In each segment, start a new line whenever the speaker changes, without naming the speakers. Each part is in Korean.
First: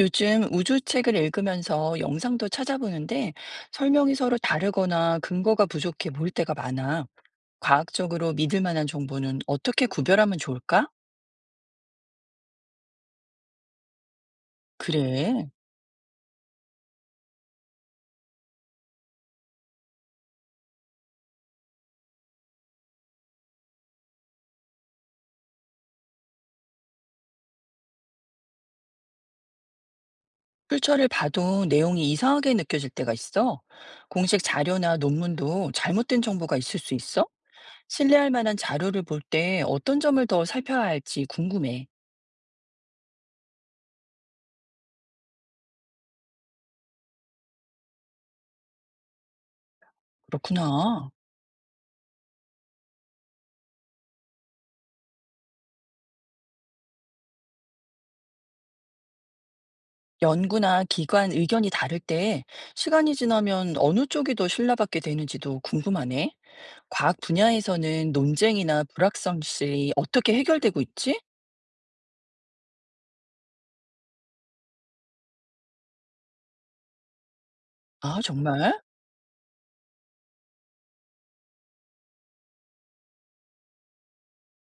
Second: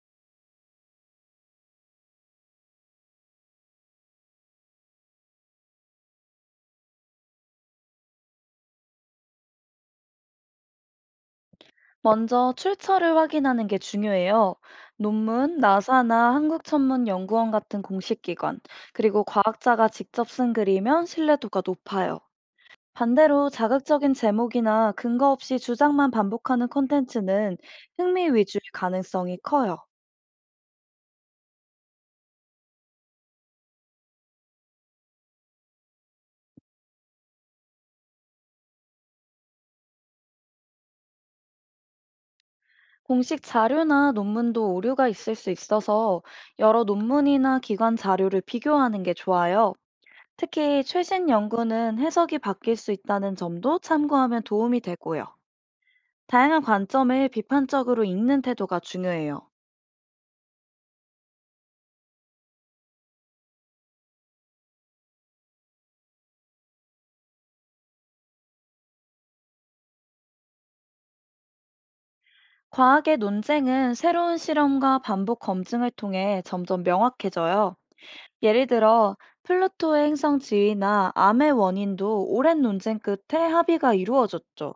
요즘 우주책을 읽으면서 영상도 찾아보는데 설명이 서로 다르거나 근거가 부족해 보일 때가 많아. 과학적으로 믿을 만한 정보는 어떻게 구별하면 좋을까?
먼저 출처를 확인하는 게 중요해요.
그래.
논문, 나사나 한국천문연구원 같은 공식기관, 그리고 과학자가 직접 쓴 글이면 신뢰도가 높아요. 반대로 자극적인 제목이나 근거 없이 주장만 반복하는 콘텐츠는 흥미 위주일 가능성이 커요.
출처를 봐도 내용이 이상하게 느껴질 때가 있어. 공식 자료나 논문도 잘못된 정보가 있을 수 있어? 신뢰할 만한 자료를 볼 때 어떤 점을 더 살펴야 할지 궁금해.
공식 자료나 논문도 오류가 있을 수 있어서 여러 논문이나 기관 자료를 비교하는 게 좋아요. 특히
그렇구나.
최신 연구는 해석이 바뀔 수 있다는 점도 참고하면 도움이 되고요. 다양한 관점을 비판적으로 읽는 태도가 중요해요.
연구나 기관 의견이 다를 때 시간이 지나면 어느 쪽이 더 신뢰받게 되는지도 궁금하네. 과학 분야에서는 논쟁이나 불확실성이 어떻게 해결되고 있지?
과학의 논쟁은 새로운 실험과 반복 검증을 통해 점점 명확해져요.
아,
예를
정말?
들어, 플루토의 행성 지위나 암의 원인도 오랜 논쟁 끝에 합의가 이루어졌죠.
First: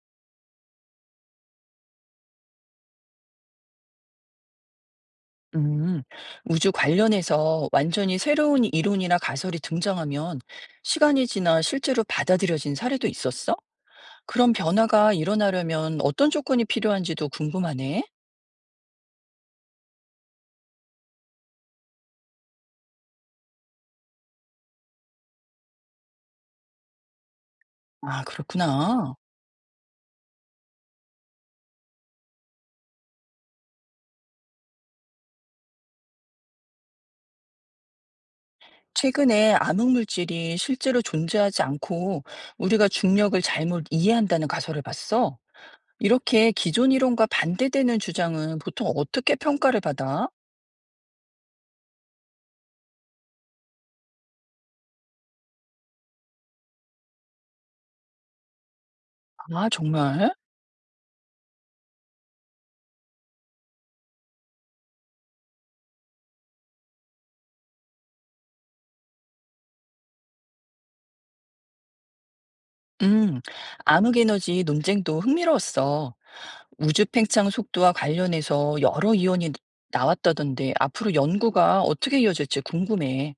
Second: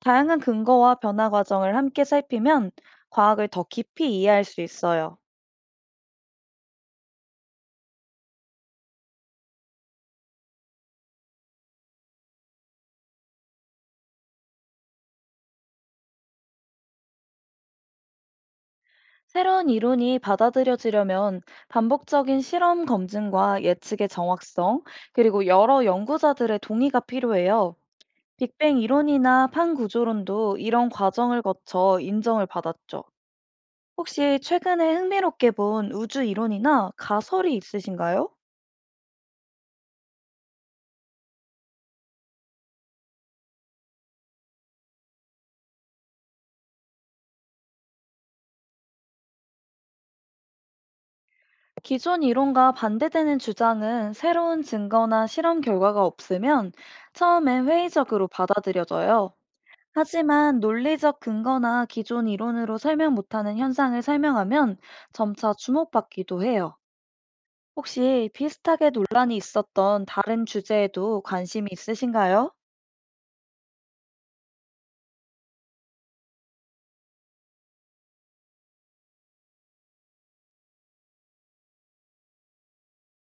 다양한 근거와 변화 과정을 함께 살피면 과학을 더 깊이 이해할 수 있어요.
음, 우주 관련해서 완전히 새로운 이론이나 가설이 등장하면 시간이 지나 실제로 받아들여진 사례도 있었어? 그런 변화가 일어나려면 어떤 조건이 필요한지도 궁금하네.
새로운 이론이 받아들여지려면 반복적인 실험 검증과 예측의 정확성, 그리고 여러 연구자들의 동의가 필요해요.
아,
빅뱅
그렇구나.
이론이나 판 구조론도 이런 과정을 거쳐 인정을 받았죠. 혹시 최근에 흥미롭게 본 우주 이론이나 가설이 있으신가요?
최근에 암흑물질이 실제로 존재하지 않고 우리가 중력을 잘못 이해한다는 가설을 봤어. 이렇게 기존 이론과 반대되는 주장은 보통 어떻게 평가를 받아?
기존 이론과 반대되는 주장은 새로운 증거나 실험 결과가 없으면 처음엔 회의적으로 받아들여져요.
아, 정말?
하지만 논리적 근거나 기존 이론으로 설명 못하는 현상을 설명하면 점차 주목받기도 해요. 혹시 비슷하게 논란이 있었던 다른 주제에도 관심이 있으신가요?
음, 암흑에너지 논쟁도 흥미로웠어. 우주 팽창 속도와 관련해서 여러 이론이 나왔다던데 앞으로 연구가 어떻게 이어질지 궁금해.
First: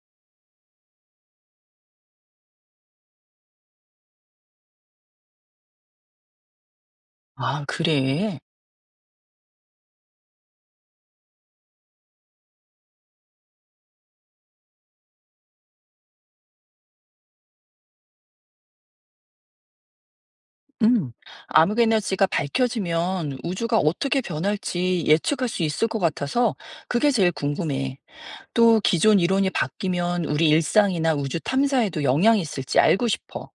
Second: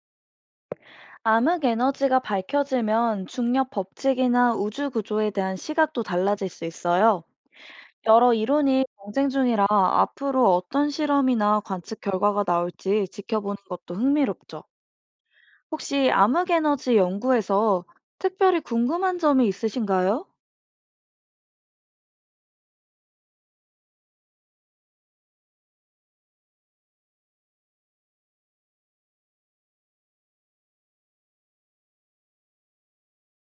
암흑 에너지가 밝혀지면 중력 법칙이나 우주 구조에 대한 시각도 달라질 수 있어요.
아,
여러
그래.
이론이 경쟁 중이라 앞으로 어떤 실험이나 관측 결과가 나올지 지켜보는 것도 흥미롭죠. 혹시 암흑 에너지 연구에서 특별히 궁금한 점이 있으신가요?
음, 암흑 에너지가 밝혀지면 우주가 어떻게 변할지 예측할 수 있을 것 같아서 그게 제일 궁금해. 또 기존 이론이 바뀌면 우리 일상이나 우주 탐사에도 영향이 있을지 알고 싶어.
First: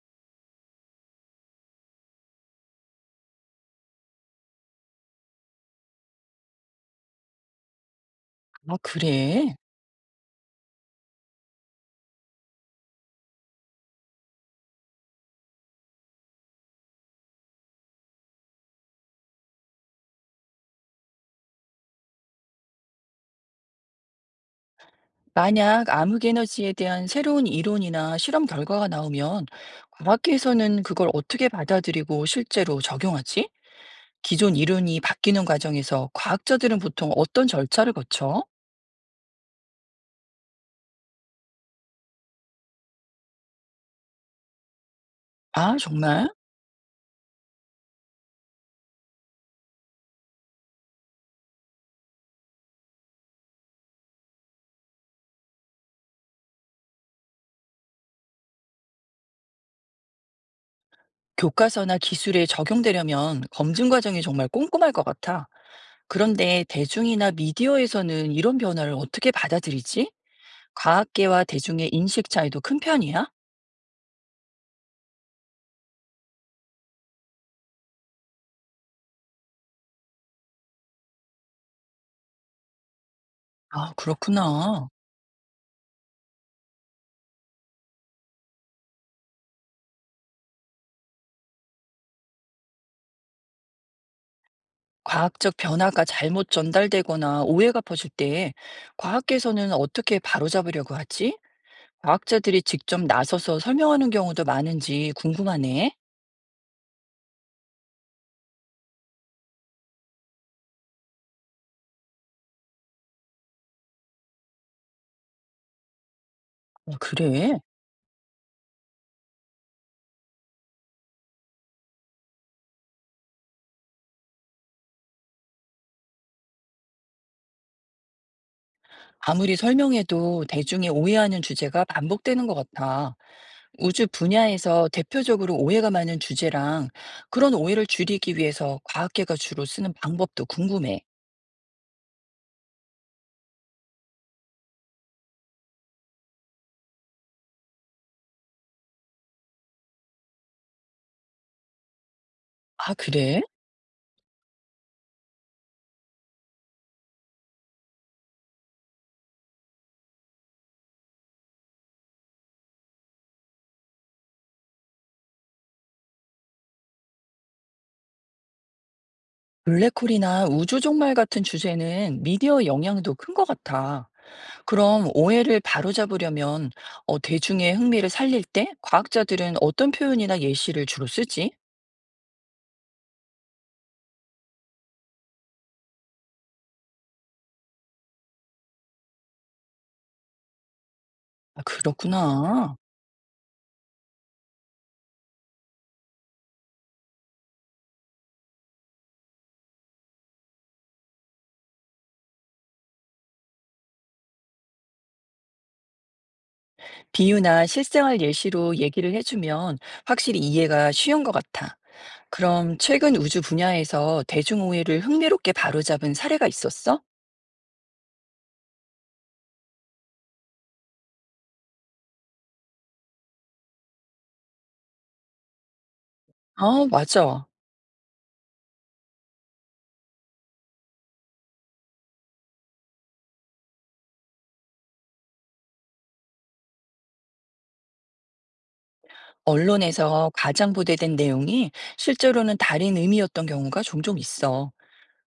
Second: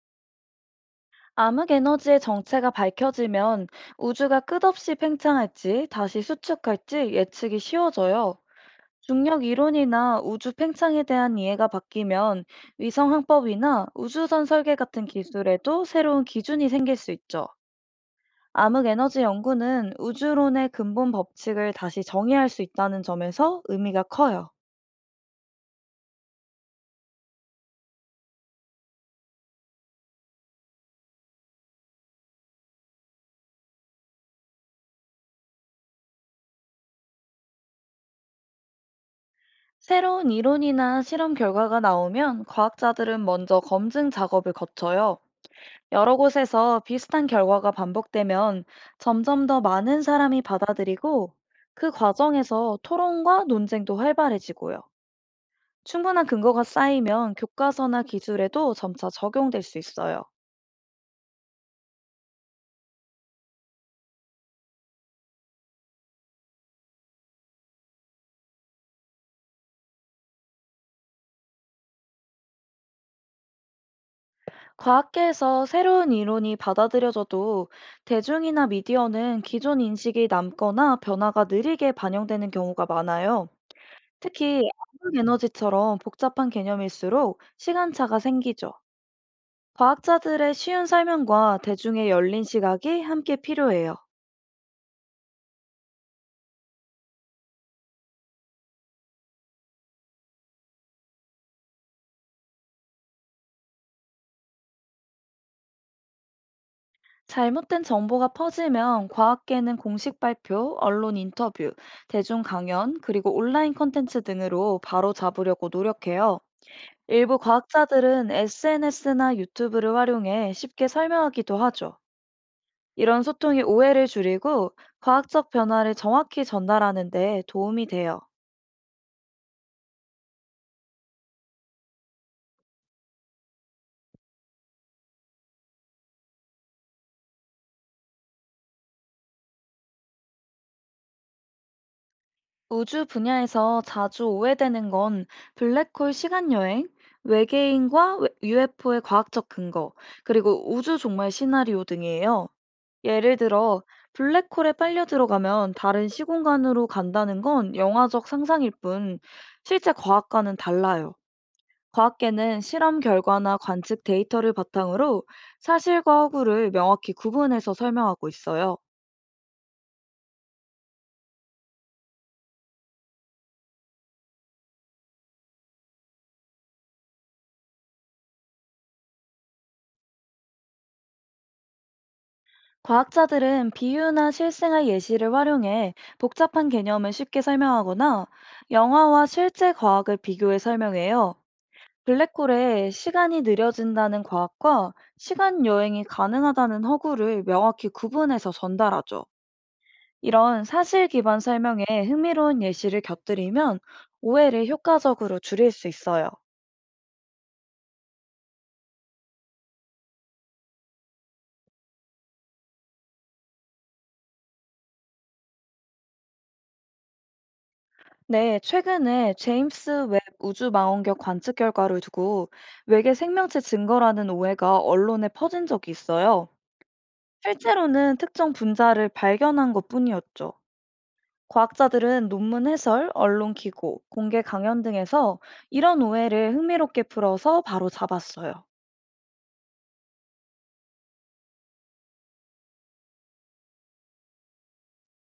암흑 에너지의 정체가 밝혀지면 우주가 끝없이 팽창할지 다시 수축할지 예측이 쉬워져요.
아,
중력
그래?
이론이나 우주 팽창에 대한 이해가 바뀌면 위성 항법이나 우주선 설계 같은 기술에도 새로운 기준이 생길 수 있죠. 암흑 에너지 연구는 우주론의 근본 법칙을 다시 정의할 수 있다는 점에서 의미가 커요.
만약 암흑 에너지에 대한 새로운 이론이나 실험 결과가 나오면 과학계에서는 그걸 어떻게 받아들이고 실제로 적용하지? 기존 이론이 바뀌는 과정에서 과학자들은 보통 어떤 절차를 거쳐?
새로운 이론이나 실험 결과가 나오면 과학자들은 먼저 검증 작업을 거쳐요.
아,
여러
정말?
곳에서 비슷한 결과가 반복되면 점점 더 많은 사람이 받아들이고 그 과정에서 토론과 논쟁도 활발해지고요. 충분한 근거가 쌓이면 교과서나 기술에도 점차 적용될 수 있어요.
교과서나 기술에 적용되려면 검증 과정이 정말 꼼꼼할 것 같아. 그런데 대중이나 미디어에서는 이런 변화를 어떻게 받아들이지? 과학계와 대중의 인식 차이도 큰 편이야?
과학계에서 새로운 이론이 받아들여져도 대중이나 미디어는 기존 인식이 남거나 변화가 느리게 반영되는 경우가 많아요.
아,
특히
그렇구나.
암흑 에너지처럼 복잡한 개념일수록 시간차가 생기죠. 과학자들의 쉬운 설명과 대중의 열린 시각이 함께 필요해요.
과학적 변화가 잘못 전달되거나 오해가 퍼질 때 과학계에서는 어떻게 바로잡으려고 하지? 과학자들이 직접 나서서 설명하는 경우도 많은지 궁금하네.
잘못된 정보가 퍼지면 과학계는 공식 발표, 언론 인터뷰, 대중 강연, 그리고 온라인 콘텐츠 등으로 바로 잡으려고 노력해요.
어,
일부
그래.
과학자들은 SNS나 유튜브를 활용해 쉽게 설명하기도 하죠. 이런 소통이 오해를 줄이고 과학적 변화를 정확히 전달하는 데 도움이 돼요.
아무리 설명해도 대중이 오해하는 주제가 반복되는 것 같아. 우주 분야에서 대표적으로 오해가 많은 주제랑 그런 오해를 줄이기 위해서 과학계가 주로 쓰는 방법도 궁금해.
우주 분야에서 자주 오해되는 건 블랙홀 시간여행, 외계인과 UFO의 과학적 근거, 그리고 우주 종말 시나리오 등이에요.
아,
예를
그래?
들어, 블랙홀에 빨려 들어가면 다른 시공간으로 간다는 건 영화적 상상일 뿐, 실제 과학과는 달라요. 과학계는 실험 결과나 관측 데이터를 바탕으로 사실과 허구를 명확히 구분해서 설명하고 있어요.
블랙홀이나 우주종말 같은 주제는 미디어 영향도 큰 것 같아. 그럼 오해를 바로잡으려면 대중의 흥미를 살릴 때 과학자들은 어떤 표현이나 예시를 주로 쓰지?
과학자들은 비유나 실생활 예시를 활용해 복잡한 개념을 쉽게 설명하거나 영화와 실제 과학을 비교해 설명해요.
아, 그렇구나.
블랙홀에 시간이 느려진다는 과학과 시간 여행이 가능하다는 허구를 명확히 구분해서 전달하죠. 이런 사실 기반 설명에 흥미로운 예시를 곁들이면 오해를 효과적으로 줄일 수 있어요.
비유나 실생활 예시로 얘기를 해주면 확실히 이해가 쉬운 것 같아. 그럼 최근 우주 분야에서 대중오해를 흥미롭게 바로잡은 사례가 있었어?
네, 최근에 제임스 웹 우주망원경 관측 결과를 두고 외계 생명체 증거라는 오해가 언론에 퍼진 적이 있어요.
아, 맞아.
실제로는 특정 분자를 발견한 것뿐이었죠. 과학자들은 논문 해설, 언론 기고, 공개 강연 등에서 이런 오해를 흥미롭게 풀어서 바로 잡았어요.
언론에서 가장 보도된 내용이 실제로는 다른 의미였던 경우가 종종 있어.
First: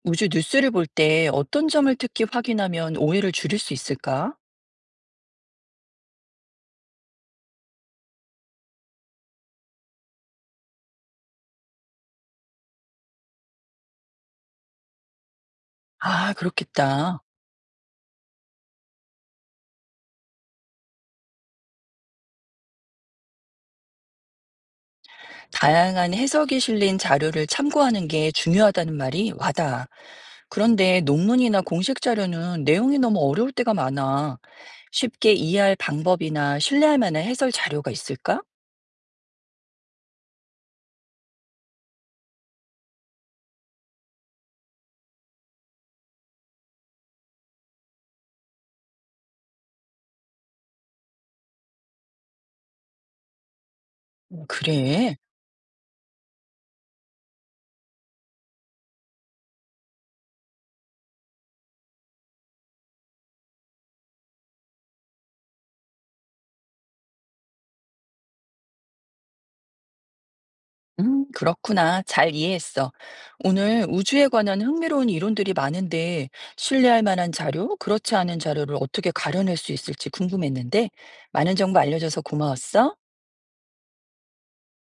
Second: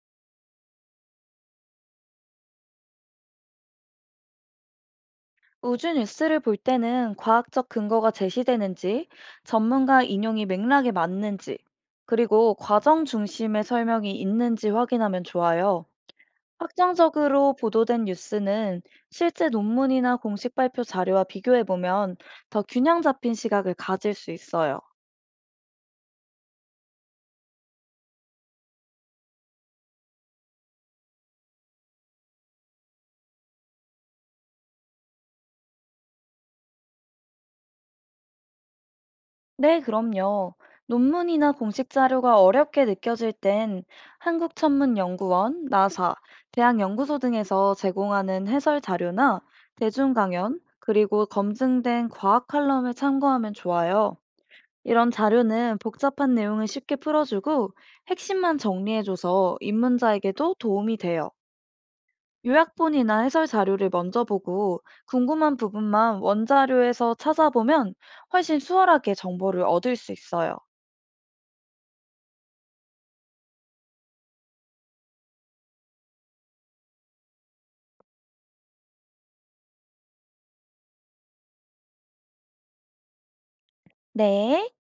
우주 뉴스를 볼 때 어떤 점을 특히 확인하면 오해를 줄일 수 있을까?
우주 뉴스를 볼 때는 과학적 근거가 제시되는지, 전문가 인용이 맥락에 맞는지, 그리고 과정 중심의 설명이 있는지 확인하면 좋아요.
아, 그렇겠다.
확정적으로 보도된 뉴스는 실제 논문이나 공식 발표 자료와 비교해보면 더 균형 잡힌 시각을 가질 수 있어요.
다양한 해석이 실린 자료를 참고하는 게 중요하다는 말이 와닿아. 그런데 논문이나 공식 자료는 내용이 너무 어려울 때가 많아. 쉽게 이해할 방법이나 신뢰할 만한 해설 자료가 있을까?
네, 그럼요. 논문이나 공식 자료가 어렵게 느껴질 땐 한국천문연구원, 나사, 대학연구소 등에서 제공하는 해설 자료나 대중 강연, 그리고 검증된 과학 칼럼을 참고하면 좋아요. 이런
그래.
자료는 복잡한 내용을 쉽게 풀어주고 핵심만 정리해줘서 입문자에게도 도움이 돼요. 요약본이나 해설 자료를 먼저 보고 궁금한 부분만 원자료에서 찾아보면 훨씬 수월하게 정보를 얻을 수 있어요.
그렇구나. 잘 이해했어. 오늘 우주에 관한 흥미로운 이론들이 많은데, 신뢰할 만한 자료, 그렇지 않은 자료를 어떻게 가려낼 수 있을지 궁금했는데, 많은 정보 알려줘서 고마웠어.
네.